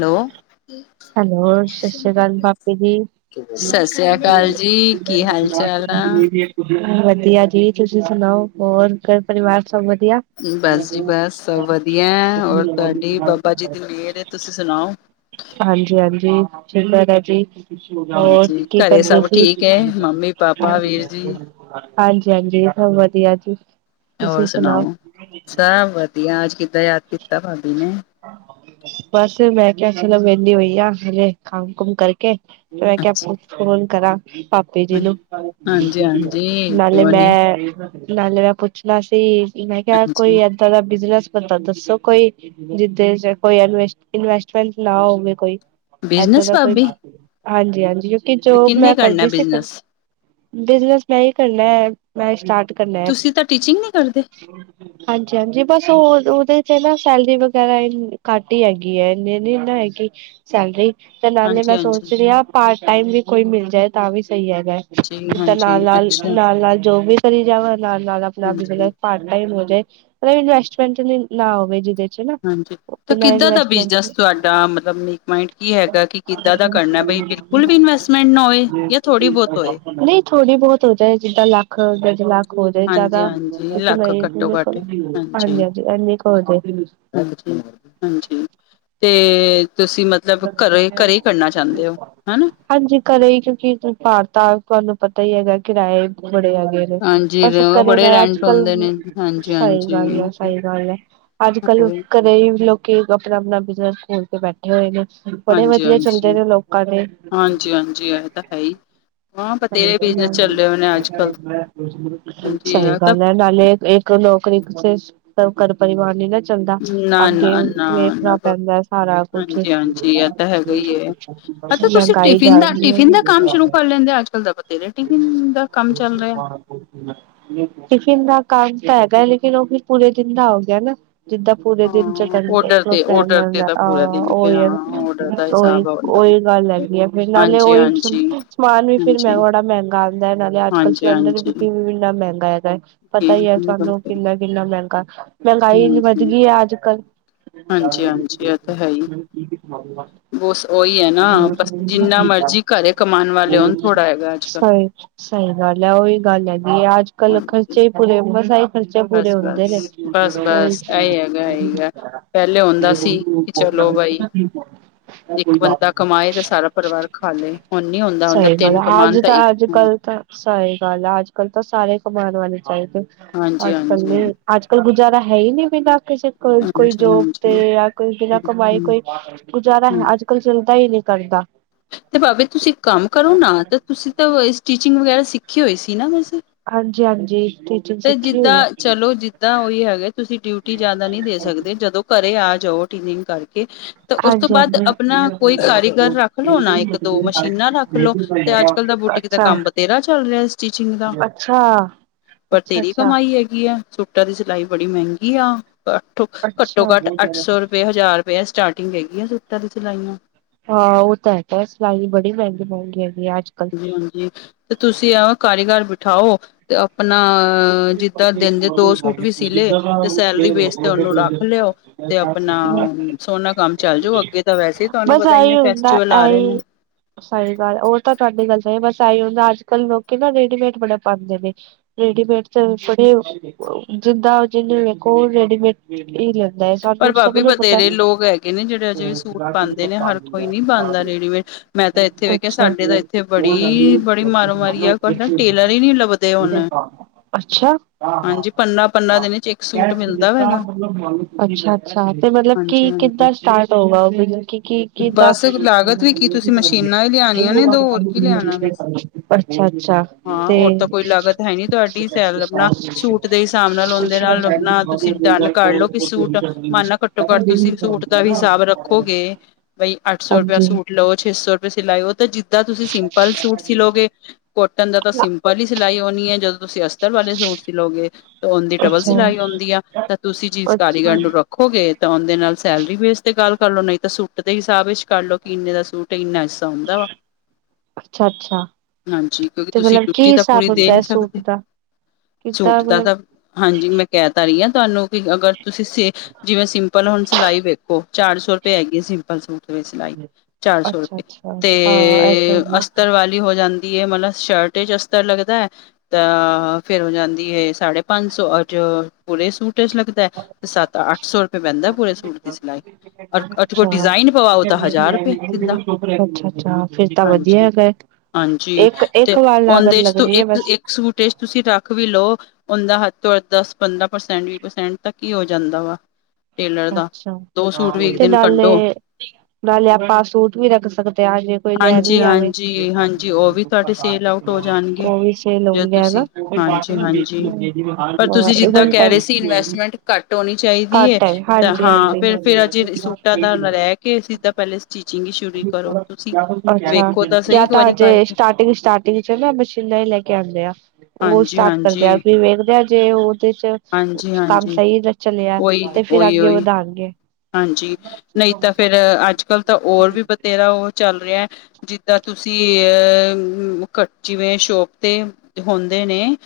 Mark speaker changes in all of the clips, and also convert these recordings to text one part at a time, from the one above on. Speaker 1: Hello
Speaker 2: hello ਸਤਿ ਸ਼੍ਰੀ ਅਕਾਲ ਭਾਬੀ ਜੀ। [inaudible]
Speaker 1: ਸਤਿ ਸ੍ਰੀ ਅਕਾਲ ਜੀ। ਕੀ ਹਾਲ ਚਾਲ ਆ?
Speaker 2: ਵਧੀਆ ਜੀ ਤੁਸੀਂ ਸੁਣਾਓ ਹੋਰ ਘਰ ਪਰਿਵਾਰ ਸਭ ਵਧੀਆ।
Speaker 1: ਬਸ ਜੀ ਬਸ ਸਭ ਵਧੀਆ ਐ ਹੋਰ ਤੁਹਾਡੀ ਬਾਬਾ ਜੀ ਦੀ ਮੇਰ ਏ ਤੁਸੀਂ ਸੁਣਾਓ।
Speaker 2: ਹਾਂਜੀ-ਹਾਂਜੀ ਚਿਲਡ ਹੈਗਾ ਏ ਜੀ। ਹੋਰ
Speaker 1: ਹਾਂਜੀ,
Speaker 2: ਕੀ
Speaker 1: ਘਰੇ
Speaker 2: ਕਰਦੇ
Speaker 1: ਸਭ
Speaker 2: ਸੀ।
Speaker 1: ਠੀਕ ਹੈ ਮੰਮੀ ਪਾਪਾ ਵੀਰ ਜੀ
Speaker 2: ਹਾਂਜੀ-ਹਾਂਜੀ ਸਭ ਵਧੀਆ ਜੀ।
Speaker 1: ਹੋਰ ਸੁਣਾਓ ਸਭ ਵਧੀਆ ਅੱਜ ਕਿੱਦਾਂ ਯਾਦ ਕੀਤਾ ਭਾਬੀ ਨੇ।
Speaker 2: ਬਸ ਮੈਂ ਕਿਆ ਚਲੋ ਵੇਲੀ ਹੋਈ ਆ ਹਲੇੇ ਕੰਮ ਕੁੁਮ ਕਰਕੇ ਮੈਂ ਕਿਆ ਫ
Speaker 1: ਅੱਛਾ
Speaker 2: ਫੋਨ ਕਰਾਂ। ਭਾਬੀ ਜੀ ਨੂੰ
Speaker 1: ਹਾਂਜੀ ਹਾਂਜੀ
Speaker 2: ਨਾਲੇ
Speaker 1: ਕਿਉਂ ਨੀ
Speaker 2: ਮੈਂ ਨਾਲੇ ਮੈਂ ਪੁੱਛਣਾ ਸੀ ਮੈਂ ਕਿਆ ਕੋਈ
Speaker 1: ਹਾਂਜੀ
Speaker 2: ਏਦਾਂ ਦਾ ਬਿਜਨਸ ਤ ਦੱਸੋ ਕੋਈ ਜਿੱਦੇ ਚ' ਕੋਈ ਐਨ ਇਨਵੈਸਟਮੈਂਟ ਨਾ ਹੋਵੇ ਕੋਈ ਏਦਾਂ
Speaker 1: ਬਿਜਨਸ
Speaker 2: ਦਾ ਕੋਈ
Speaker 1: ਭਾਬੀ
Speaker 2: ਹਾਂਜੀ-ਹਾਂਜੀ ਕਿਉਂਕਿ
Speaker 1: ਤੇ
Speaker 2: ਜੋਬ
Speaker 1: ਕਿੰਨੇ
Speaker 2: ਮੈਂ
Speaker 1: ਕਰਨਾ
Speaker 2: ਕਰਦੀ ਸੀ
Speaker 1: ਬਿਜਨਸ
Speaker 2: ਬਿਜਨਸ ਮੈਂ ਈ ਕਰਨਾ ਐ। ਮੈਂ ਸਟਾਟ ਕਰਨਾ ਐ।
Speaker 1: ਤੁਸੀਂ ਤਾਂ ਟੀਚਿੰਗ ਨੀ ਕਰਦੇ
Speaker 2: ਹਾਂਜੀ-ਹਾਂਜੀ ਬਸ ਹੋਰ ਉਦੇ 'ਚ ਨਾ ਸੈਲਰੀ ਵ ਗੈਰਾ ਘੱਟ ਈ ਹੈਗੀ ਐ ਇਨੀ ਨੀ ਨਾ ਹੈਗੀ ਸੈਲਰੀ ਤੇ ਨਾਲੇ ਹੀ
Speaker 1: ਹਾਂਜੀ
Speaker 2: ਮੈਂ
Speaker 1: ਹਾਂਜੀ
Speaker 2: ਸੋਚ ਰਈ ਆਂ। ਪਾਰਟ ਟਾਈਮ ਵੀ ਕੋਈ ਮਿਲ ਜਾਏ ਤਾਂ ਵੀ ਸਈ ਹੈਗਾ।
Speaker 1: ਜੀ
Speaker 2: ਤਾਂ
Speaker 1: ਹਾਂਜੀ
Speaker 2: ਨਾਲ-ਨਾਲ
Speaker 1: ਅੱਛਾ
Speaker 2: ਨਾਲ ਨਾਲ ਜੋਬ ਵੀ ਕਰੀ ਜਾਵਾਂ ਨਾਲ-ਨਾਲ ਆਪਣਾ
Speaker 1: ਹਾਂਜੀ
Speaker 2: ਬਿਜਨੇਸ ਪਾਟ ਟਾਈਮ ਹੋ ਜਾਏ ਇਨਵੈਸਟਮੈਂਟ ਨਈ ਨਾ ਹੋਵੇ ਜਿਦੇ 'ਚ ਨਾ
Speaker 1: ਹਾਂਜੀ ਤਾਂ
Speaker 2: ਬਿਨਾਂ
Speaker 1: ਕਿੱਦਾਂ ਦਾ ਬਿਜਨਸ
Speaker 2: ਇਨਵੈਸਟਮੈਂਟ
Speaker 1: ਤੁਹਾਡਾ ਮਤਲਬ ਨੀਕ ਮਾਈੰਡ ਕੀ ਹੈਗਾ ਕਿ ਕਿੱਦਾਂ ਦਾ ਕਰਨਾ ਬਈ ਬਿਲਕੁ ਫੁਲ ਵੀ ਇਨਵੇੈਸਟਮੈਂਟ ਨਾ ਹੋਏ ਜਾਂ ਥੋੜੀ ਬੋਤ ਹੋਏ।
Speaker 2: ਥੋੜ੍ਹੀ ਬੋਤ ਹੋ ਜਾਏ ਜਿੱਦਾਂ ਲੱਖ ਡੇ ਲੱ ਹੋ ਜੇ
Speaker 1: ਹਾਂਜੀ
Speaker 2: ਜਿਆਦਾ
Speaker 1: ਹਾਂਜੀ
Speaker 2: ਇਤਨਾ
Speaker 1: ਲੱਖ
Speaker 2: ਈ
Speaker 1: ਘੱਟੋ ਘੱਟ ਹਾਂਜੀ
Speaker 2: ਹਾਂਜੀ-ਹਾਂਜੀ ਇਨੀ ਕੋ ਹੋ ਜੇ।
Speaker 1: ਹਾਂਜੀ ਤੇ ਤੁਸੀਂ ਮਤਲਬ ਘਰੋ ਘਰੇ ਹੀ ਕਰਨਾ ਚਾਹੁੰਦੇ ਹੋ ਹਨਾ।
Speaker 2: ਹਾਂਜੀ ਘਰੇ ਕਿਉਂਕਿ ਭਾਰ ਤ ਆ ਤੁਹਾਨੂੰ ਪਤਾ ਹੀ ਹੈਗਾ ਕਿਰਾਏ ਬੜੇ ਹੈਗੇ।
Speaker 1: ਹਾਂਜੀ
Speaker 2: ਬਸ ਘਰੇ
Speaker 1: ਬੜੇ
Speaker 2: ਮੈਂ ਅੱਜ
Speaker 1: ਰੈਂਟ
Speaker 2: ਕੱਲ
Speaker 1: ਹੁੰਦੇ ਨੇ ਹਾਂਜੀ
Speaker 2: ਸਈ
Speaker 1: ਹਾਂਜੀ
Speaker 2: ਗੱਲ ਐ ਸਈ
Speaker 1: ਹਾਂਜੀ
Speaker 2: ਗੱਲ ਐ। ਅੱਜ ਕੱਲ ਘਰੇ ਲੋਕੀ ਆਪਣਾ-ਆਪਣਾ ਬਿਜਨਸ ਖੋਲ ਕੇ ਬੈਠੇ ਹੋਏ ਨੇ। ਬੜੇ
Speaker 1: ਹਾਂਜੀ
Speaker 2: ਵਦੀਆ ਚਲਦੇ ਨੇ ਲੋਕਾਂ ਦੇ।
Speaker 1: ਹਾਂਜੀ ਹਾਂਜੀ ਇਹ ਤਾਂ ਹੈ ਹੀ ਹਾਂ ਬਥੇਰੇ ਬਿਜਨਸ ਚੱਲੇ ਹੋਏ ਨੇ ਅੱਜ ਕੱਲ
Speaker 2: [unintelligible]
Speaker 1: ਹਾਂਜੀ
Speaker 2: ਸਈ
Speaker 1: ਤਾਂ
Speaker 2: ਗੱਲ ਐ। ਨਾਲੇ ਏਕ ਲੋਕਰੀ ਚ ਸਭ ਘਰ ਪਰਿਵਾਰ ਨੀ ਨਾ ਚੱਲਦਾ
Speaker 1: ਨਾ
Speaker 2: ਅੱਗੇ
Speaker 1: ਨਾ ਨਾ
Speaker 2: ਵੇਖਨਾ ਪੈਂਦਾ ਸਾਰਾ ਕੁੱਛ।
Speaker 1: ਜੀ ਐ ਤਾ ਹੈਗਾ ਈ ਏ ਅ ਤਾ ਤੁਸੀਂ
Speaker 2: ਮਹਿੰਗਾਈ
Speaker 1: ਟਿਫਿਨ
Speaker 2: ਜਾ
Speaker 1: ਦਾ ਟਿਫਿਨ ਦਾ
Speaker 2: ਰਹੀ
Speaker 1: ਕੰਮ ਸ਼ੁਰੂ
Speaker 2: ਹੈ
Speaker 1: ਕਰ ਲੈਂਦੇ ਅੱਜ-ਕੱਲ ਦਾ ਬਥੇਰੇ। ਟਿਫਿਨ ਦਾ ਕੰਮ ਚੱਲ ਰੇਆ।
Speaker 2: [inaudible] ਟਿਫਿਨ ਦਾ ਕਾੰਮ ਤਾ ਹੈਗਾ ਲੇਕਿਨ ਓ ਵੀ ਪੂਰੇ ਦਿਨ ਦਾ ਹੋਗੇਆ ਨਾ ਜਿੱਦਾਂ। ਪੂਰੇ ਦਿਨ ਚ
Speaker 1: ਹਾਂ
Speaker 2: ਘੰਟੇ
Speaker 1: ਔਡਰ ਤੇ
Speaker 2: ਖਲੋਤਾ ਨੀ
Speaker 1: ਔਡਰ ਤੇ
Speaker 2: ਜਾਂਦਾ
Speaker 1: ਤਾਂ
Speaker 2: ਆ
Speaker 1: ਪੂਰਾ ਦਿਨ ਫਿਰ
Speaker 2: ਓਈਓ।
Speaker 1: ਹਾਂ ਔਡਰ ਦਾ
Speaker 2: ਓਈ
Speaker 1: ਹਿਸਾਬ ਆਉਂਦਾ।
Speaker 2: ਓਈ ਗਾੱਲ ਹੈਗੀ ਏ ਫੇਰ ਨਾਲੇ ਓਈ,
Speaker 1: ਹਾਂਜੀ-ਹਾਂਜੀ,
Speaker 2: ਸਮਾਨ ਵੀ ਫੇਰ
Speaker 1: ਹਾਂਜੀ।
Speaker 2: ਮੈਂਗੋੜਾ ਮ ਗਾ ਆਂਦਾ ਨਾਲੇ ਅੱਜ-ਕੱਲ ਸਲੇਂਡਰ
Speaker 1: ਹਾਂਜੀ-ਹਾਂਜੀ
Speaker 2: ਬੁਕਿੰਗ ਵੀ ਇਨਾ ਮੈਂਗਾ ਹੈਗਾ ਪਤਾ ਈ ਐ‌ ਤੁਆਨੂੰ ਕਿ ਕਿਨਾ ਮੈਂਗਾ। ਮੈਂਗਾਈ ਇਨੀ ਵੱਧ
Speaker 1: ਹਾਂਜੀ।
Speaker 2: ਗਈ ਐ ਅੱਜ-ਕੱਲ।
Speaker 1: ਹਾਂਜੀ-ਹਾਂਜੀ ਇਹ ਤਾਂ ਹੈ ਹੀ
Speaker 2: [inaudible]
Speaker 1: ਬਸ ਉਹੀ ਹੈ ਨਾ ਬਸ ਜਿੰਨਾ ਮਰਜੀ ਘਰੇ ਕਮਾਉਣ ਵਾਲੇ ਹੋਣ ਥੋੜਾ ਹੈਗਾ ਅੱਜ-ਕੱਲ
Speaker 2: ਸਈ ਗਾੱਲ ਐ ਓਈ ਗਾੱਲ ਹੈਗੀ ਅੱਜ-ਕੱਲ
Speaker 1: ਹਾਂਜੀ
Speaker 2: ਖਰਚੇ ਈ ਪੂਰੇ ਮਸਾ। ਖਰਚੇ ਪੂਰੇ ਹੁੰਦੇ
Speaker 1: ਬਸ-ਬਸ,
Speaker 2: ਨੇ ਓਈ
Speaker 1: ਬਸ-ਬਸ ਇਹੀ ਹੈਗਾ ਇਹੀ ਹੈ। ਪਹਿਲੇ ਹੁੰਦਾ ਸੀ ਕਿ ਚਲੋ ਬਾਈ
Speaker 2: [unintelligible] [inaudible]
Speaker 1: ਇੱਕ ਬੰਦਾ ਕਮਾਏ ਤੇ ਸਾਰਾ ਪਰੇਵਾਰ ਖਾਲੇ ਹੁਨ ਨੀ ਹੁੰਦਾ ਹੁੰਦਾ ਤਿੰਨ ਕਮਾਨ ਤੇ ਇੱਕ।
Speaker 2: ਸਈ ਗਾੱਲ ਆ ਅੱਜ-ਕੱਲ ਤਾਂ ਸਾਰੇ ਕਮਾਨ ਵਾਲੇ ਚਾਈਦੇ
Speaker 1: ਹਾਂਜੀ
Speaker 2: ਅੱਜ-ਕੱਲ
Speaker 1: ਹਾਂਜੀ
Speaker 2: ਨੀ। ਅੱਜ-ਕੱਲ ਗੁਜ਼ਾਰਾ ਹੈਈ ਨੀ ਬਿਨਾਂ ਕਿਸੇ ਕੋਸ੍ਰ ਕੋਈ
Speaker 1: ਹਾਂਜੀ
Speaker 2: ਜੋਬ ਤੇ
Speaker 1: ਹਾਂਜੀ
Speaker 2: ਯਾ ਕੋਈ ਬਿਨਾਂ ਕਮਾਈ ਕੋਈ।
Speaker 1: ਹਮ
Speaker 2: ਗੁਜ਼ਾਰਾ ਹੈ ਅੱਜ-ਕੱਲ ਚਿੰਤਾ ਈ ਨੀ ਕਰਦਾ।
Speaker 1: ਤੇ ਪਾਭੀ ਤੁਸੀ ਕਾੰਮ ਕਰੋ ਨਾ ਤੇ ਤੁਸੀ ਤਾ ਸਟੀਚਿੰਗ ਵਗੈਰਾ ਸਿੱਖੀ ਹੋਈ ਸੀ ਨਾ ਵੈਸੇ।
Speaker 2: ਹਾਂਜੀ-ਹਾਂਜੀ ਸਟੀ
Speaker 1: ਤੇ ਜਿੱਦਾਂ‌ ਚਲੋ ਜਿੱਦਾਂ ਓਈ ਹੈਗੇ‌ ਤੁਸੀ ਡਯੁਟੀ ਜਾਦਾ ਨੀ ਦੇ ਸਕਦੇ ਜਦੋ ਘਰੇ ਆ ਜੋ ਟੀਨਿਗ ਕਰਕੇ। ਤੇ ਓਸ ਤੋ ਬਾਦ
Speaker 2: ਹਾਂਜੀ-ਹਾਂਜੀ।
Speaker 1: ਆਪਨਾ ਕੋਈ ਕਾਰੀਗਰ ਰਾੱਖ ਲੋ ਨਾ ਇੱਕ ਦੋ ਮਸ਼ੀਨਾਂ ਰੱਖ ਲੋ ਤੇ ਅੱਜ-ਕੱਲ ਦਾ ਬੂਟੀ ਦਾ
Speaker 2: ਅੱਛਾ, ਅੱਛਾ।
Speaker 1: ਕੰਮ ਬਤੇਰਾ ਚੱਲ ਰੇਆ ਸਟਿਚਿੰਗ ਦਾ।
Speaker 2: ਅੱਛਾ।
Speaker 1: ਬਤੇਰੀ ਕਮਾਈ ਹੈਗੀ ਆ ਸੂਟਾਂ ਦੀ ਸਿਲਾਈ ਬੜੀ ਮੈਂਂਗੀ ਆ। ਘੱਟੋ
Speaker 2: ਅੱਛਾ
Speaker 1: ਘੱਟ ਅੱਠ ਸੌ ਰੁਪਏ, ਹਜ਼ਾਰ ਰਪੇਆ ਸਟਾਟਿੰਗ ਹੈਗੀ ਆ‌ ਸੂਟਾਂ ਦੀ ਸਿਲਾਈਆਂ।
Speaker 2: ਹਾਂ ਓ ਤਾਂ ਹੈਗਾ ਸਿਲਾਈ ਬੜੀ ਮੈਂਗੀ-ਮੈਂਗੀ ਹੈਗੀ ਆ ਆੱਜ।
Speaker 1: ਹਾਂਜੀ-ਹਾਂਜੀ ਤੇ ਤੁਸੀ ਆਪ ਕਾਰੀਗਰ ਬਠਾਓ। ਤੇ ਆਪਨਾ ਜਿੱਦਾਂ ਦਿਨ ਦੇ ਦੋ ਸੂਟ ਵੀ ਸੀ ਲੇ ਤੇ ਸੈਲਰੀ ਬੇਸ ਤੇ ਓਨੂੰ ਰਾੱਖ ਲੇਓ। ਤੇ ਆਪਨਾ ਸੋਨਾ ਕਾੰਮ ਚੱਲ ਜਾਓ ਅੱਗੇ ਤਾਂ ਵੈਸੇ ਤੋਆਨੂੰ ਪਤਾ ਐਨੇ ਫੈਸਟਿਵਲ
Speaker 2: [inaudible]
Speaker 1: ਆਰੇ।
Speaker 2: ਸਈ ਗਾੱਲ ਓ ਤਾ ਤੋਆਡੀ ਗਾੱਲ ਸਈ ਬਾੱਸ ਆਈ ਹੁੰਦਾ ਅੱਜ-ਕੱਲ ਲੋਕੀ ਨਾ ਰੇਡੀਮੇਡ ਬੜਾ ਪਾਂਦੇ ਨੇ। ਰੇਡੀਮੇਡ ਚ ਬੜੇ ਜਿੰਦਾ ਜਿਨੁ ਵੇਖੋ ਓ ਰੇਡੀਮੇਡ ਈ ਲ [unintelligible]
Speaker 1: ਪਰ
Speaker 2: ਸਭ
Speaker 1: ਭਾਬੀ
Speaker 2: ਨੁੰ ਪਤਾ
Speaker 1: ਬਥੇਰੇ ਲੋਕ ਹੈਗੇ ਨੇ ਜਿਹੜੇ ਅਜੇ
Speaker 2: [unintelligible]
Speaker 1: ਵੀ ਸੂਟ ਪਾਉਂਦੇ ਨੇ ਹਰ ਕੋਈ ਨੀ ਪਾਉਂਦਾ ਰੇਡੀਮੇਡ ਮੈਂ ਤਾਂ ਇੱਥੇ ਵੇਖਿਆ ਸਾਡੇ ਤਾਂ ਇੱਥੇ ਬੜੀ ਬੜੀ ਮਾਰੋ ਮਾਰੀ ਆ ਨਾ ਟੇਲਰ ਹੀ ਨੀ ਲੱਭਦੇ ਹੁਣ
Speaker 2: ਅੱਛਾ [unintelligible]
Speaker 1: ਹਾਂਜੀ ਪੰਦਰਾਂ ਪੰਦਰਾਂ ਦਿਨ ਚ ਇੱਕ ਸੂਟ ਮਿਲਦਾ
Speaker 2: ਅੱਛਾ‌
Speaker 1: ਹੈਗਾ
Speaker 2: [unintelligible] [unintelligible] ਅੱਛਾ। ਅੱਛਾ ਤੇ ਮਤਲਬ ਕੀ
Speaker 1: ਹਾਂਜੀ ਹਾਂਜੀ
Speaker 2: ਕਿਦਾ ਸਟਾਟ ਹੋਗਾ ਕੀ-ਕੀ ਕਿਦਾ।
Speaker 1: ਬਸ ਲਾਗਤ ਵੀ ਕੀ ਤੁਸੀਂ ਮਸ਼ੀਨਾਂ ਹੀ ਲਿਆਣੀਆਂ ਨੇ ਦੋ ਹੋਰ ਕੀ ਲਿਆਣਾ ਬਸ
Speaker 2: [unintelligible] ਅੱਛਾ-ਅੱਛਾ
Speaker 1: ਹਾਂ
Speaker 2: ਤੇ
Speaker 1: ਔਰ ਤਾਂ ਕੋਈ ਲਾਗਤ ਹੈ ਨੀ ਤੁਹਾਡੀ ਸੈਲ ਆਪਣਾ ਸੂਟ ਦੇ ਹਿਸਾਬ ਨਾਲ ਉਹਦੇ ਨਾਲ ਆਪਣਾ ਤੁਸੀਂ ਡਨ ਕਰ ਲਓ ਕਿ
Speaker 2: [inaudible]
Speaker 1: ਸੂਟ ਮਾਨਾ ਘੱਟੋ ਘੱਟ ਤੁਸੀ ਸੂਟ ਦਾ ਵੀ ਸਾਬ ਰੱਖੋਗੇ, ਬਈ ਅੱਠ ਸੌ ਰੁਪੇਆ
Speaker 2: ਹਾਂਜੀ
Speaker 1: ਸੂਟ ਲਓ ਛੇ ਸੌ ਰੁਪਏ ਸਿਲਾਈ, ਉਹ ਤਾਂ ਜਿੱਦਾਂ ਤੁਸੀਂ ਸਿੰਪਲ ਸੂਟ ਸਿਲਓਗੇ ਕੋਟਨ ਦਾ ਤਾਂ ਸਿੰਪਲ ਹੀ ਸਿਲਾਈ ਹੋਣੀ ਹੈ, ਜਦੋਂ ਤੁਸੀਂ ਅਸਤਰ ਵਾਲੇ ਸੂਟ ਸਿਲੋਗੇ ਤ ਉਂਨਦੀ ਡਬਲ ਸੁਿਲਾਈ ਹੁੰਦੀ ਆ, ਤਾਂ ਤੁਸੀਂ ਜਿਸ ਕਾਰੀਗਰ
Speaker 2: ਅੱਛਾ,
Speaker 1: ਨੂੰ ਰ ਖੋਗੇ, ਤਾਂ ਉਂਹਦੇ ਨਾਲ ਸੈਲਰੀ ਬੇਸ ਤੇ ਗੱਲ ਕਰਲੋ, ਨਹੀਂ ਤਾਂ ਸੁੱਟ ਦੇ ਹਿਸਾਬ ਵਿੱਚ ਕਰਲਓ ਕਿ ਇੰਨੇ ਦਾ ਸੂਟ ਏ, ਇੰਨਾ ਹਿੱਸਾ ਹੁੰਦਾ ਵਾ।
Speaker 2: ਅੱਛਾ-ਅੱਛਾ
Speaker 1: ਹਾਂਜੀ, ਕਿਉਂਕਿ
Speaker 2: ਤੇ
Speaker 1: ਤੁਸੀਂ
Speaker 2: ਮਤਲਬ ਕੀ
Speaker 1: ਡੁੱਯੁਟੀ ਤਾਂ ਪੂਰੀ
Speaker 2: ਹਿਸਾਬ
Speaker 1: ਦੇ ਨਹੀਂ
Speaker 2: ਸੂਟ
Speaker 1: ਸਕਦੇ।
Speaker 2: ਦਾ?
Speaker 1: ਸੂਟ
Speaker 2: ਕਿੱਦਾਂ
Speaker 1: ਦਾ
Speaker 2: ਮਤਲਬ
Speaker 1: ਤਾਂ, ਹਾਂਜੀ ਮੈਂ ਕਹਿ ਤਾ ਰਹੀ ਆ ਤੁਹਾਨੂੰ, ਕਿ ਅਗਰ ਤੁਸੀਂ ਸੇ, ਜਿਵੇਂ ਸਿੰਪਲ ਹੁਣ ਸਿਲਾਈ ਵੇਖੋ ਚਾਰ ਸੌ ਰੁਪਏ ਹੈਗੀ ਹੈ ਸਿੰਪਲ ਸੂਟ। ਸਿਲਾਈ ਚਾਰ ਸੌ
Speaker 2: ਅੱਛਾ
Speaker 1: ਰੁਪਏ,
Speaker 2: ਅੱਛਾ ਹਾਂ ਏਦਾਂ
Speaker 1: ਤੇੇਏੇਏਏ
Speaker 2: ਹੀ ਆ
Speaker 1: ਅਸਤਰ ਵਾਲੀ ਹੋ ਜਾਂ ਦੀ ਏ। ਮਤਲਬ ਸ਼ਰਟ ਵਿਚ ਅਸਤਰ ਲਗਦਾ ਏ। ਤਾਂ ਆਹ ਫੇਰ ਹੋ ਜਾਂਦੀ ਹੈ ਸਾਢੇ ਪੰਜ ਸੌ, ਔਰ ਜੋਓ ਪੂਰੇ ਸੂਟ ਚ ਲੱਗਦਾ ਏ। ਤੇ ਸਤ -ਅੱਠ ਸੌੁ ਤੁਹਾਡੇ ਕੋਲ
Speaker 2: ਅੱਛਾ-
Speaker 1: ਡਿਜ਼ਾਇਨ ਪਵਾਓ ਤਾਂ ਹਜ਼ਾਰ ਰੁਪਏ ਸਿੱਧਾ
Speaker 2: ਅੱਛਾ-ਅੱਛਾ। ਫੇਰ ਤਾਂ ਵਧੀਆ
Speaker 1: ਹਾਂਜੀ
Speaker 2: ਹੈਗਾ ਐ।
Speaker 1: ਹਾਂਜੀ, ਤੇ ਉਂਹਦੇ ਚ ਤੂੰ
Speaker 2: ਹੈ ਬਸ
Speaker 1: ਇੱਕ-ਇੱਕ ਸੂਟੇਜ ਤੁਸੀਂ ਰੱਖ ਵੀ ਲਓ, ਉਂਹਦਾ ਹੱਦ ਤੋਂ ਹੱਦ, ਦਸ- ਪੰਦਰਾਂ ਪ੍ਰਸੈਂਟ, ਵੀਹ ਪ੍ਰਸੈਂਟ ਤੱਕ ਕੀ ਹੋ ਜਾਂਦਾ ਵਾ। ਟੇਲਰ ਦਾ
Speaker 2: ਅੱਛਾ,
Speaker 1: ਦੋ ਸੂਟ ਵੀ ਇੱਕ
Speaker 2: ਤੇ
Speaker 1: ਦਿਨ ਕੱਢੋ
Speaker 2: ਨਾਲੇ-ਨਾਲੇ ਆਪਾਂ ਸੂਟ ਵੀ ਰੱਖ ਸਕਦੇ ਆ ਹਜੇ ਕੋਈ ਲੈਣ
Speaker 1: ਹਾਂਜੀ
Speaker 2: ਵੀ ਆਵੇ,
Speaker 1: ਹਾਂਜੀ ਹਾਂਜੀ ਉਹ ਵੀ ਤੁਹਾਡੇ ਸੇਲ ਆਊਟ ਹੋ ਜਾਣਗੇ
Speaker 2: ਉਹ ਵੀ ਸੇਲ
Speaker 1: ਜੇ
Speaker 2: ਹੋਂਦਾ ਹੈਗਾ।
Speaker 1: ਤੁਸੀਂ ਹਾਂਜੀ ਹਾਂਜੀ
Speaker 2: ਬੇਚ
Speaker 1: ਪਰ
Speaker 2: [unintelligible]
Speaker 1: ਟਾਉਣੀ ਚਾਹੀਦੀ ਐ, ਤਾਂ ਹਾਂ-----ਫਿਰ ਫੇਰ ਅਜੇ ਸੂਟਾਂ ਦਾ
Speaker 2: ਹਾਂਜੀ।
Speaker 1: ਰਹਿ ਕੇ ਸਿੱਧਾ ਪਹਿਲੇ ਸਟਿਚਿੰਗ ਹੀ ਸ਼ੁਰੂ ਕਰੋ
Speaker 2: ਅੱਛਾ,
Speaker 1: ਤੁਸੀਂ ਵੇਖੋ ਸਹੀ
Speaker 2: ਯਾਂ
Speaker 1: ਇੱਕ
Speaker 2: ਤਾਂ
Speaker 1: ਵਾਰੀ
Speaker 2: ਹਜੇ
Speaker 1: ਕਰਕੇ
Speaker 2: ਸਟਾਰਟਿੰਗ ਸਟਾਰ ਤੁਸੀਂ ਚਲੋ ਮਸ਼ੀਨਾ ਹੀ ਲੈ ਕੇ ਆਉਂਦੇ ਆ। ਉਹ
Speaker 1: ਹਾਂਜੀ
Speaker 2: ਸਟਾਰਟ
Speaker 1: ਹਾਂਜੀ
Speaker 2: ਕਰਦੇਆਂ, ਫਿਰ ਵੇਖਦੇਆਂ ਜੇ ਉਹਦੇ ਚ
Speaker 1: ਹਾਂਜੀ
Speaker 2: ਕੰਮ
Speaker 1: ਹਾਂਜੀ
Speaker 2: ਸਹੀ ਚੱਲਿਆ।
Speaker 1: ਉਹੀ
Speaker 2: ਤੇ ਫਿਰ
Speaker 1: ਉਹੀ
Speaker 2: ਅੱਗੇ
Speaker 1: ਉਹੀ
Speaker 2: ਵਧਾਉਣਗੇ।
Speaker 1: ਅਰੇ, ਤਾਂ ਵੀ ਬਥੇਰਾ ਓ ਚੱਲ ਰਿਹਾ ਏ। ਜਿੱਦਾਂ ਤੁਸੀਂ ਆ ਕ, ਜਿਵੇਂ ਸ਼ੋਪ ਤੇ ਹੁੰਦੇ ਨੇ।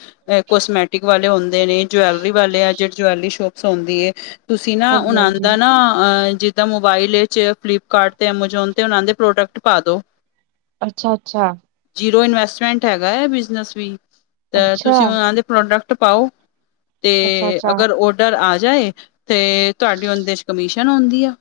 Speaker 1: ਕੋਸਮੈਟਿਕ ਵਾਲੇ ਹੁੰਦੇ ਨੇ, ਜਵੈਲਰੀ ਵਾਲੇ ਆ, ਜਿਹੜ ਜਵੈਲਰੀ ਸ਼ੋਪਸ ਆਉਂਦੀ ਹੈ। ਤੁਸੀਂ ਨਾ
Speaker 2: ਹਾਂਜੀ
Speaker 1: ਉਨਾਂ
Speaker 2: ਹਾਂਜੀ
Speaker 1: ਦਾ ਨਾ ਆ ਜਿ ਦਾਂ, ਮੋਬਾਇਲ ਇਚ ਫਲਿਪਕਾਰਟ ਤੇ ਐਮਾਜ਼ੋਨ ਤੇ ਉਨ੍ਹਾਂ ਦੇ ਪ੍ਰੋਡਕਟ ਪਾ ਦੋ।
Speaker 2: ਅੱਛਾ-ਅੱਛਾ।
Speaker 1: ਜੀਰੋ ਇਨਵੈਸਟਮੈਂਟ ਹੈਗਾ ਹੈ ਏਹ ਬਿਜਨਸ ਵੀ, ਤਾਂ ਤੁਸੀਂ
Speaker 2: ਅੱਛਾ
Speaker 1: ਉਹਨਾਂ ਦੇ ਪ੍ਰੋਡਕਟ ਪਾਓ, ਤੇ
Speaker 2: ਅੱਛਾ ਅੱਛਾ
Speaker 1: ਅਗਰ ਓਡਰ ਆ ਜਾਏ ਤੇ ਤੁਹਾਡੀ ਉਹਦੇ ਚ ਕਮਿਸ਼ਨ। ਆਉਂਦੀ ਆ।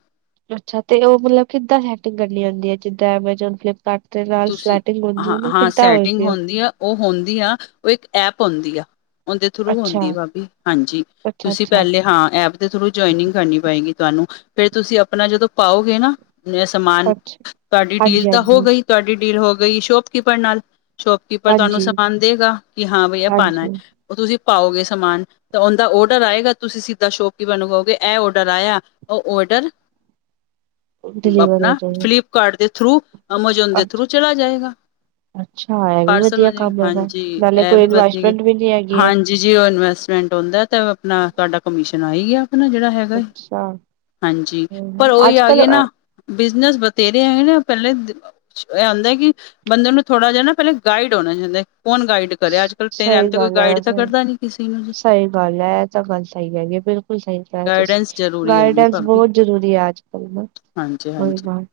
Speaker 2: ਅੱਛਾ, ਤੇ ਉਹ ਮਤਲਬ ਕਿੱਦਾਂ ਹੈਕਟਿੰਗ ਕਰਨੀ ਆਉਂਦੀ ਹੈ, ਜਿੱਦਾਂ ਐਮਜ ਫਲਿੱਪ ਕੱਟ ਦੇ ਨਾਲ
Speaker 1: ਤੁਸੀਂ
Speaker 2: ਸਲੈਟਿੰਗ ਹੁੰਦੀ
Speaker 1: ਹਾਂ
Speaker 2: ਉਹ ਨਾ
Speaker 1: ਹਾਂ
Speaker 2: ਕਿੱਦਾਂ
Speaker 1: ਸੈਟਿੰਗ
Speaker 2: ਹੋਏਗੀ ਉਹ।
Speaker 1: ਹੁੰਦੀ ਆ ਉਹ ਹੁੰਦੀ ਆ, ਉਹ ਇੱਕ ਐਪ ਉਦੀ ਆ। ਉਹਦੇ ਥਰੂ ਹੁੰਦੀ
Speaker 2: ਅੱਛਾ
Speaker 1: ਆ ਭਾਬੀ, ਹਾਂਜੀ
Speaker 2: ਅੱਛਾ
Speaker 1: ਤੁਸੀਂ
Speaker 2: ਅੱਛਾ
Speaker 1: ਪਹਿਲਾਂ ਹਾਂ ਐਪ ਦੇ ਥਰੂ ਜੁਆਇਨਿੰਗ ਕਰਨੀ ਪਏਗੀ ਤੁਹਾਨੂੰ, ਫੇਰ ਤੁਸੀਂ ਆਪਣਾ ਜਦੋਂ ਪਾਓਗੇ ਨਾ ਏਹ ਸਮਾਨ,
Speaker 2: ਅੱਛਾ
Speaker 1: ਤੁਹਾਡੀ ਡੀਲ
Speaker 2: ਹਾਂਜੀ
Speaker 1: ਤਾਂ
Speaker 2: ਹਾਂਜੀ
Speaker 1: ਹੋ ਗਈ, ਤੁਹਾਡੀ ਡੀਲ ਹੋ ਗਈ ਸ਼ੋਪਕੀਪਰ ਨਾਲ। ਸ਼ੋਪਕੀਪਰ ਤੁਹਾਨੂੰ
Speaker 2: ਹਾਂਜੀ
Speaker 1: ਸਮਾਨ ਦੇਗਾ ਕਿ ਹਾਂ ਬਈ ਆ ਪਾਂਣਾ ਹੈ,
Speaker 2: ਹਾਂਜੀ
Speaker 1: ਉਹ ਤੁਸੀਂ ਪਾਓਗੇ ਸਮਾਨ। ਤੇ ਉਹਦਾ ਓਡਰ ਆਏਗਾ। ਤੁਸੀਂ ਸਿੱਧਾ ਸ਼ੋਪ ਕੀਪਰ ਨੂੰ ਕਹੋਗੇ, ਇਹ ਓਡਰ ਆਇਆ ਉਹ ਓਡਰ
Speaker 2: [inaudible] ਡਿਲੀਵਰ
Speaker 1: ਆਪਣਾ
Speaker 2: ਹੋ ਜਾਏਗਾ
Speaker 1: ਫਲਿਪਕਾਰਟ ਦੇ ਥਰੂ, ਅਮਾਜ਼ੋਨ ਦੇ ਥਰੂ ਚਲਾ ਜਾਏਗਾ।
Speaker 2: ਅੱਛਾ ਇਹ ਵੀ
Speaker 1: ਪਰਸਲ
Speaker 2: ਵਧੀਆ
Speaker 1: ਹੋ ਜੇ,
Speaker 2: ਕੰਮ ਹੈਗਾ
Speaker 1: ਹਾਂਜੀ,
Speaker 2: ਨਾਲੇ
Speaker 1: ਇਹ
Speaker 2: ਕੋਈ
Speaker 1: ਵੀ ਵਧੀ
Speaker 2: ਇਨਵੈਸਟਮੈਂਟ ਵੀ ਨੀ ਹੈਗੀ ਹੈ।
Speaker 1: ਹਾਂਜੀ। ਜੀ, ਜੇ ਉਹ ਇਨਵੈਸਟਮੈਂਟ ਆਉਂਦਾ, ਤਾਂ ਆਪਣਾ ਤੁਹਾਡਾ ਕਮਿਸ਼ਨ ਆਈ ਗਿਆ ਆਪਣਾ ਜਿਹੜਾ ਹੈਗਾ,
Speaker 2: ਅੱਛਾ
Speaker 1: ਹਾਂਜੀ, ਪਰ
Speaker 2: ਹਮ,
Speaker 1: ਉਹੀ
Speaker 2: ਅੱਜ
Speaker 1: ਆ
Speaker 2: ਕੱਲ
Speaker 1: ਗਏ ਨਾ। ਬਿਜਨਸ ਵਥੇਰੇ ਹੈਗੇ ਨੇ ਪਹਿਲੇ ਇਹ ਆਉਂਦਾ ਕਿ ਬੰਦੇ ਨੂੰ ਥੋੜਾ ਜਿਹਾ ਨਾ ਪਹਿਲੇ ਗਾਈਡ ਹੋਣਾ ਚਾਹੁੰਦਾ ਹੈ, ਕੌਣ ਗਾਈਡ? ਕਰੇ ਅੱਜ ਕੱਲ੍ਹ ਟਾਈਮ
Speaker 2: ਸਹੀ
Speaker 1: ਤੇ ਕੋਈ
Speaker 2: ਗੱਲ ਐ
Speaker 1: ਗਾਈਡ ਤਾਂ
Speaker 2: ਵੈਸੇ,
Speaker 1: ਕਰਦਾ ਨੀ ਕਿਸੇ ਨੂੰ ਜੀ
Speaker 2: ਸਹੀ ਗੱਲ ਐ, ਇਹ ਤਾਂ ਗੱਲ ਸਹੀ ਹੈਗੀ ਏ ਬਿਲ ਬਿਲਕੁਲ ਸਹੀ ਕਿਹਾ
Speaker 1: ਗਾਈਡੈਂਸ
Speaker 2: ਤੁਸੀਂ,
Speaker 1: ਜ਼ਰੂਰੀ
Speaker 2: ਗਾਈਡੈਂਸ ਬਹੁਤ ਜ਼ਰੂਰੀ ਹੈ ਅੱਜ ਕੱਲ ਨਾ। ਕੋਈ
Speaker 1: ਹਾਂਜੀ-ਹਾਂਜੀ।
Speaker 2: ਗੱਲ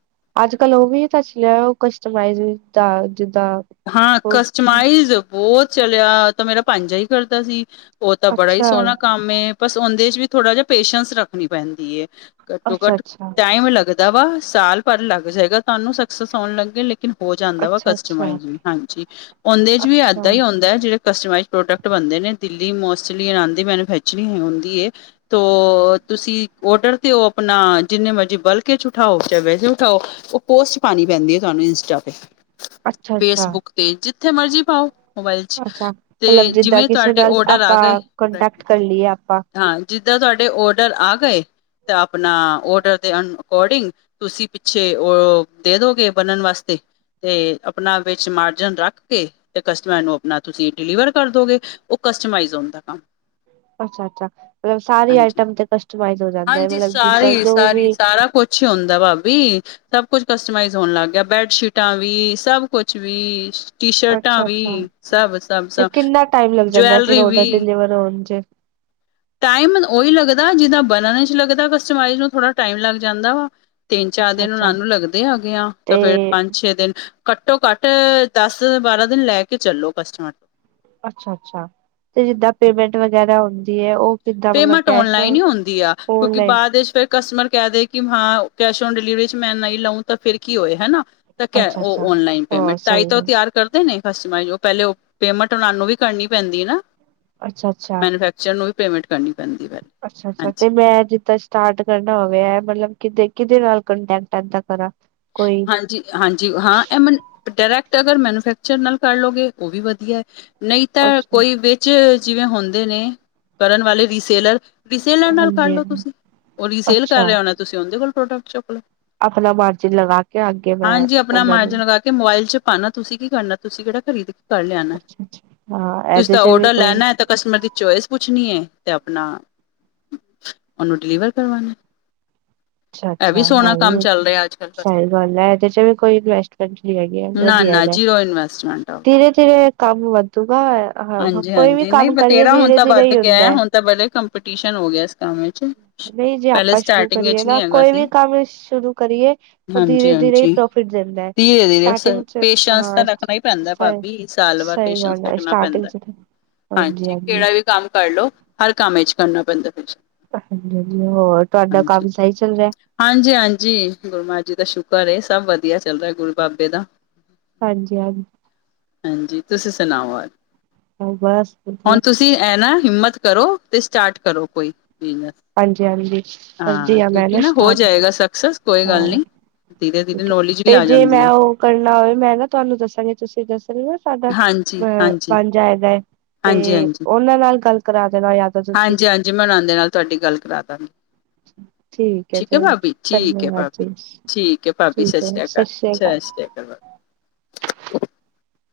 Speaker 2: ਅੱਜ ਕੱਲ ਉਹ ਵੀ ਤਾਂ ਚਲਿਆਂ, ਉਹ ਕਸਟਮਾਈਜ਼ ਦਾ ਜਿੱਦਾਂ
Speaker 1: ਹਾਂ
Speaker 2: ਉਹ
Speaker 1: ਕਸਟਮਾਈਜ਼ ਬਹੁਤ ਚਲਿਆ, ਆਤਾਂ ਮੇਰਾ ਪੰਜਾ ਹੀ ਕਰਦਾ ਸੀ। ਉਹ ਤਾਂ ਬੜਾ ਈ
Speaker 2: ਅੱਛਾ
Speaker 1: ਸੋਹਣਾ ਕੰਮ ਏ, ਬਸ ਉਨਦੇ ਚ ਵੀ ਥੋੜਾ ਜਿਹਾ ਪੇਸ਼ੈਂਸ ਰੱਖਣੀ ਪੈਂਦੀ ਏ। ਘੱਟੋ
Speaker 2: ਅੱਛਾ ਅੱਛਾ
Speaker 1: ਘੱਟ
Speaker 2: ਅੱਛਾ
Speaker 1: ਟਾਈਮ ਲੱਗਦਾ ਵਾ, ਸਾਲ ਪਰ ਲੱਗ ਜਾਏਗਾ ਤੁਹਾਨੂੰ ਸਕਸਸ ਹੋਉਣ ਲੱਗੇ ਲੈ ਲੇਕਿਨ ਹੋ ਜਾਂਦਾ ਵਾ
Speaker 2: ਅੱਛਾ
Speaker 1: ਕਸਟਮ ਵੀ ਹਾਂਜੀ, ਦੇ ਉਨਦੇ ਚ ਵੀ
Speaker 2: ਅੱਛਾ
Speaker 1: ਏਦਾਂ ਈ ਏਹ ਜਿਹੜੇ ਕਸਟਮਾਈਜ ਪ੍ਰੋਡਕਟ ਬਣਦੇ ਨੇ ਦਿੱਲ਼ੀ, ਮੋਸਟਲੀ ਇਹਨਾਂ ਦੀ ਮੈਨੂਫੈਕਚਰਿੰਗ ਹੁੰਦੀ ਹੈ। ਓਹ ਤੁਸੀਂ ਔਡਰ ਦੇਓ ਆਪਣਾ, ਜਿੰਨੇ ਮਰਜ਼ੀ ਬਲਕੇ ਚ ਉਠਾਓ, ਚਾਹੇ ਵੈਸੇ ਉਠਾਓ। ਉਹ ਪੋਸਟ ਪਾਣੀ ਪੈਂਦੀ ਏ ਤੁਹਾਨੂੰ ਇੰਸਟਾ ਤੇ
Speaker 2: ਅੱਛਾ ਅੱਛਾ
Speaker 1: ਫੇਸਬੁੱਕ ਤੇ, ਜਿੱਥੇ ਮਰਜ਼ੀ ਪਾਓ। ਮੋਬਾਈਲ ਚ,
Speaker 2: ਅੱਛਾ
Speaker 1: ਤੇ
Speaker 2: ਮਤਲਬ ਜਿੱਦਾਂ
Speaker 1: ਜਿਵੇਂ
Speaker 2: ਕਿਸੇ
Speaker 1: ਤੁਹਾਡੇ
Speaker 2: ਨਾਲ
Speaker 1: ਔਡਰ ਆ
Speaker 2: ਆਪਾਂ
Speaker 1: ਗਏ।
Speaker 2: ਕੰਟੈਕਟ ਕਰ ਲਈਏ ਆਪਾਂ
Speaker 1: ਹਾਂ, ਜਿੱਦਾਂ ਤੁਹਾਡੇ ਓਡਰ ਆ ਗਏ ਤੇ ਆਪਣਾ ਓਡਰ ਦੇ ਅ ਅਕੋਰਡਿੰਗ ਤੁਸੀਂ ਪਿੱਛੇ ਉਹ ਦੇ ਦੋਗੇ ਬਣਨ ਵਾਸਤੇ ਤੇ ਆਪਣਾ ਵਿੱਚ ਮਾਰਜਨ ਰੱਖ ਕੇ, ਤੇ ਕਸਟਮਰ ਨੂੰ ਆਪਣਾ ਤੁਸੀਂ ਡਿਲੀਵਰ ਕਰ ਦੋਗੇ। ਉਹ ਕਸਟਮਾਈਜ਼ ਹੋਂਦਾ ਕੰਮ।
Speaker 2: ਅੱਛਾ-ਅੱਛਾ, ਔਰ ਸਾਰੀ
Speaker 1: ਹਾਂਜੀ
Speaker 2: ਆਈਟਮ ਤੇ ਕਸਟਮਾਈ ਹੋ ਜਾਂਦਾ ਏ, ਮਤਲਬ ਜਿੱਦਾਂ ਜੋ ਵੀ
Speaker 1: ਅਛ ਹੁੰਦਾ ਭਾਬੀ, ਸਭ ਕੁਛ ਕਸਟਮਾਈਜ਼ ਹੋਣ ਲੱਗ ਗਿਆ, ਬੈਡਸ਼ੀਟਾਂ ਵੀ ਸਭ ਕੁਛ ਵੀ ਸ਼ ਟੀ ਸ਼ਰਟਾਂ,
Speaker 2: ਅੱਛਾ-ਅੱਛਾ
Speaker 1: ਵੀ ਸਭ-ਸਭ-ਸਭ ਜਵੈਲਰੀ ਵੀ।
Speaker 2: ਵਰ, ਜ। [unintelligible]
Speaker 1: ਟਾਈਮ ਉਹੀ ਲੱਗਦਾ ਜਿੱਦਾਂ ਬਣਨ ਚ ਲੱਗਦਾ, ਕਸਟਮਾਈਜ਼ ਨੂੰ ਥੋੜਾ ਟਾਈਮ ਲੱਗ ਜਾਂਦਾ ਵਾ। ਤਿੰਨ-ਚਾਰ ਦਿਨ ਉਹਨਾਂ
Speaker 2: ਅੱਛਾ-ਅੱਛਾ
Speaker 1: ਨੂੰ ਲੱਗਦੇ ਹੈਗੇ ਆ, ਤਾਂ
Speaker 2: ਤੇ
Speaker 1: ਫੇਰ ਪੰਜ-ਛੇ ਦਿਨ ਘੱਟੋ-ਘੱਟ ਦਸ-ਬਾਰਾਂ ਦਿਨ ਲੈ ਕੇ ਚੱਲੋ ਕਸਟਮਰ ਤੋਂ
Speaker 2: ਅੱਛਾ-ਅੱਛਾ, ਤੇ ਜਿੱਦਾਂ ਪੇਮੈਂਟ ਵਗੈਰਾ ਹੁੰਦੀ ਹੈ। ਉਹ ਕਿੱਦਾਂ ਮਤਲਬ
Speaker 1: ਪੇਮੈਂਟ
Speaker 2: ਕੈਸ਼
Speaker 1: ਔਨਲਾਈਨ ਹੀ ਹੁੰਦੀ ਆ, ਕਿਉਂਕਿ
Speaker 2: ਔਨਲਾਈਨ
Speaker 1: ਬਾਅਦ ਦੇ ਵਿੱਚ ਫਿਰ ਕਸਟਮਰ ਕਹਿ ਦੇ ਕਿ ਹਾਂ। ਕੈਸ਼ ਉਨ ਡਿਲੀਵਰੀ ਚ ਮੈਂ ਨਹੀਂ ਲਊਂ ਤਾਂ ਫਿਰ ਕੀ ਹੋਏ ਹੈਨਾ ਤਾਂ ਕਿਆ ਉਹ
Speaker 2: ਅੱਛਾ-ਅੱਛਾ
Speaker 1: ਔਨਲਾਈਨ
Speaker 2: ਹਾਂ
Speaker 1: ਪੇਮੈਂਟ ਤਾਂਈ
Speaker 2: ਸਹੀ
Speaker 1: ਤਾਂ ਉਹ
Speaker 2: ਗੱਲ
Speaker 1: ਤਿਆਰ ਕਰਦੇ ਨੇ ਕਟਸਮਾਇਜ ਉਹ ਪਹਿਲੇ ਉਹ ਪੇਮੈਂਟ ਓਨਾਨੂੰ ਵੀ ਕਰਨੀ ਪੈਂਦੀ ਨਾ। ਮੈਂਨੂੰਫਰੈਕ ਚਰ ਨੂੰ ਵੀ ਪੇਮੈਂਟ ਕਰਨੀ
Speaker 2: ਅੱਛਾ- ਅੱਛਾ
Speaker 1: ਹਾਂਜੀ
Speaker 2: ਤੇ ਮੈਂ ਜਿੱਦਾਂ ਸਟਾਰਟ ਕਰਨਾ ਹੋਵੇ ਮਤਲਬ ਕਿਦੇ- ਕਿਦੇ ਨਾਲ ਕੰਟੈਕਟ ਏਦਾਂ ਕਰਾ।
Speaker 1: ਹਾਂਜੀ-ਹਾਂਜੀ ਹਾਂ ਇਹ ਮੈਨੂੰ ਡਾਇਰੈਕਟ ਅਗਰ ਮੈਨੂਫੈਕਚਰ ਨਾਲ ਕਰ ਲਓਗੇ ਉਹ ਵੀ ਵਧੀਆ ਐ। ਨਹੀਂ ਤਾਂ
Speaker 2: ਅੱਛਾ
Speaker 1: ਕੋਈ ਵੀ ਵਿਚ ਜਿਵੇਂ ਹੁੰਦੇ ਨੇ ਕਰਨ ਵਾਲੇ ਰੀਸੇਲਰ। ਰੀਸੇਲਰ ਨਾਲ ਕਰ ਲਓ
Speaker 2: ਹਾਂਜੀ-ਹਾਂਜੀ
Speaker 1: ਤੁਸੀਂ। ਉਹ ਰੀਸੇਲ ਕਰ
Speaker 2: ਅੱਛਾ
Speaker 1: ਰੇਹਾ ਹੋਣਾ ਤੁਸੀਂ ਉਹਦੇ ਕੋਲ ਪ੍ਰੋਡਕਟ ਚੁੱਕ ਲਓ।
Speaker 2: ਆਪਣਾ ਮਾਰਜਿਨ ਲਗਾ ਕੇ ਅਗੇ ਮੈਂ
Speaker 1: ਹਾਂਜੀ ਆਪਣਾ
Speaker 2: ਉਹਨਾਂ
Speaker 1: ਮਾਰਜਨ
Speaker 2: ਨੂੰ
Speaker 1: ਲਗਾ ਮੋਬਾਇਲ ਚ ਪਾਉਣਾ। ਤੁਸੀਂ ਕੀ ਕਰਨਾ ਤੁਸੀਂ ਕਿਹੜਾ ਖਰੀਦ ਕਰ ਲਿਆਣਾ।
Speaker 2: ਹਾਂ
Speaker 1: ਤੁਸੀਂ
Speaker 2: ਇਹਦੇ
Speaker 1: ਤਾਂ
Speaker 2: ਚ ਵੀ
Speaker 1: ਔਡਰ
Speaker 2: ਕੋਈ
Speaker 1: ਲੈਣਾ ਤਾਂ ਕਸਟਮਰ ਦੀ ਚੋਇਸ ਪੁੱਛਣੀ ਹੈ। ਤੇ ਆਪਣਾ ਓਨੂੰ ਡਿਲੀਵਰ ਕਰਵਾਨੈ। ਐ ਵੀ ਸੋਣਾ ਕੰਮ ਚੱਲ ਰਿਐ ਅੱਜ। ਕੱਲ ਕਸਟਮਰ
Speaker 2: ਸਈ ਗੱਲ ਐ। ਏਦੇ 'ਚ ਵੀ ਕੋਈ ਇਨਵੈਸਟਮੈਂਟ ਨੀ ਹੈਗੀ, ਐ
Speaker 1: ਨਾ
Speaker 2: ਵਧੀਆ
Speaker 1: ਨਾ
Speaker 2: ਹੈਗੈ
Speaker 1: ਜੀਰੋ
Speaker 2: ਤੇ
Speaker 1: ਇਨਵੈਸਟਮੈਂਟ ਆ
Speaker 2: ਧੀਰੇ-ਧੀਰੇ ਐ ਕੰਮ ਵੱਧੂਗਾ।
Speaker 1: ਹਾਂਜੀ-ਹਾਂਜੀ ਨਈ ਬਥੇਰਾ ਹੁਨ ਤਾਂ
Speaker 2: ਧੀਰੇ
Speaker 1: ਵੱਧ
Speaker 2: ਹੀ ਹੁੰਦਾ
Speaker 1: ਗਿਐ।
Speaker 2: ਹੈ
Speaker 1: ਹੁਨ ਤਾਂ ਬਰੇ ਕੰਮਪੀਟੀਸ਼ਨ ਹੋ ਗਿਐ ਏਸ ਕੰਮ ਵਿੱਚ।
Speaker 2: ਰਈ ਜੇ
Speaker 1: ਪੈਲੇ
Speaker 2: ਆਪਾ ਸ਼ੁਰੂ
Speaker 1: ਸਟਾਰਟਿੰਗ ਵਿੱਚ ਨੀ
Speaker 2: ਕਰੀਏਗਾ।
Speaker 1: ਹੈਗਾ
Speaker 2: ਕੋਈ
Speaker 1: ਸੀ
Speaker 2: ਵੀ ਕੰਮ ਸ਼ੁਰੂ ਕਰੀਏ ਓ ਧੀਰੇ-ਧੀਰੇ ਈ
Speaker 1: ਹਾਂਜੀ-ਹਾਂਜੀ।
Speaker 2: ਪ੍ਰੋਫਿਟ ਦੇਂਦੈ,
Speaker 1: ਧੀਰੇ-ਧੀਰੇ
Speaker 2: ਸਟਾਰਟਿੰਗ ਚ
Speaker 1: ਪੇਸ਼ੈਂਸ
Speaker 2: ਹਾਂ
Speaker 1: ਤਾਂ ਰੱਖਨਾ ਈ ਪੈਂਦੈ
Speaker 2: ਸਹੀ
Speaker 1: ਭਾਬੀ। ਸਾਲ ਬਾ
Speaker 2: ਸਹੀ
Speaker 1: ਪੇਸ਼ੈਂਸ
Speaker 2: ਗੱਲ ਹੈ
Speaker 1: ਰੱਖਨਾ
Speaker 2: ਸਟਾਰਟਿੰਗ
Speaker 1: ਪੈਂਦੈ।
Speaker 2: ਚ
Speaker 1: ਹਾਂਜੀ ਕੇੜਾ ਵੀ ਕੰਮ ਕਰ ਲੋ ਹਰ ਕੰਮ ਇੱਚ ਕਰਨਾ ਪੈਂਦੈ ਕੁਛ।
Speaker 2: ਹਾਂਜੀ-ਹਾਂਜੀ। ਹੋਰ ਤੁਆਡਾ ਕੰਮ ਸਈ ਚੱਲ ਰਿਐ?
Speaker 1: ਹਾਂਜੀ-ਹਾਂਜੀ, ਗੁਰਮਾਹਾ ਰਾਜ ਜੀ ਦਾ ਸ਼ੁਕਰ ਏ। ਸਭ ਵਧੀਆ ਚੱਲ ਰਿਐ, ਗੁਰੂ ਬਾਬੇ ਦਾ।
Speaker 2: ਹਾਂਜੀ-ਹਾਂਜ,
Speaker 1: ਹਾਂਜੀ ਤੁਸੀਂ ਸੁਣਾਓ ਹੋਰ
Speaker 2: ਓ ਬਸ ਵਧੀਆ
Speaker 1: ਹੁਣ ਤੁਸੀ ਐ ਨਾ ਹਿੰਮਤ ਕਰੋ ਤੇ ਸਟਾਰਟ ਕਰੋ ਕੋਈ, ਬਿਜਨਸ।
Speaker 2: ਹਾਂਜੀ-ਹਾਂਜੀ ਕਰਦੀ
Speaker 1: ਹਾਂ,
Speaker 2: ਆ ਮੈਂ
Speaker 1: ਕਿਉਂਕਿ ਨਾ ਹੋ
Speaker 2: ਸਟਾਰਟ
Speaker 1: ਜਾਏਗਾ ਸਕਸੈਸ। ਕੋਈ
Speaker 2: ਹਾਂ
Speaker 1: ਗੱਲ ਨੀ।
Speaker 2: ਠੀਕ ਐ ਤੇ ਜੇ ਮੈਂ ਓ ਕਰਨਾ ਹੋਵੇ ਮੈਂ ਨਾ ਤੁਆਨੂੰ ਦੱਸਾਂਗੀ। ਤੁਸੀ ਦੱਸ ਰੇ ਓ ਅੱਜ ਤਾਡਾ
Speaker 1: ਹਾਂਜੀ
Speaker 2: ਵ
Speaker 1: ਹਾਂਜੀ
Speaker 2: ਪੈਨੰ ਜਾਏ ਦੈ ਤੇ
Speaker 1: ਹਾਂਜੀ ਹਾਂਜੀ
Speaker 2: ਓਨਾਂ ਨਾਲ ਗੱਲ ਕਰਾ ਦੇਨਾ ਯਾਂ ਤਾਂ ਤੁਸੀ।
Speaker 1: ਜੀ ਮੈਂ ਉਨਾਂ ਦੇ ਨਾਲ ਤੁਆਡੀ ਗੱਲ ਕਰਾਂ ਦਾਗੀ।
Speaker 2: [unintelligible] ਠੀਕ ਐ ਜੈ।
Speaker 1: ਠੀਕ ਹੈ
Speaker 2: ਧੰਨਯਵਾਦ
Speaker 1: ਭਾਬੀ
Speaker 2: ਜੀ,
Speaker 1: ਠੀਕ ਹੈ ਭਾਬੀ ਸਤਿ
Speaker 2: ਠੀਕ ਐ।
Speaker 1: ਸ਼੍ਰੀ ਅਕਾਲ
Speaker 2: ਸਸ ਸ਼੍ਰੀ ਅਕਾਲ।
Speaker 1: ਸਤਿ ਅਕਾਲ
Speaker 2: [inaudible]
Speaker 1: [unintelligible]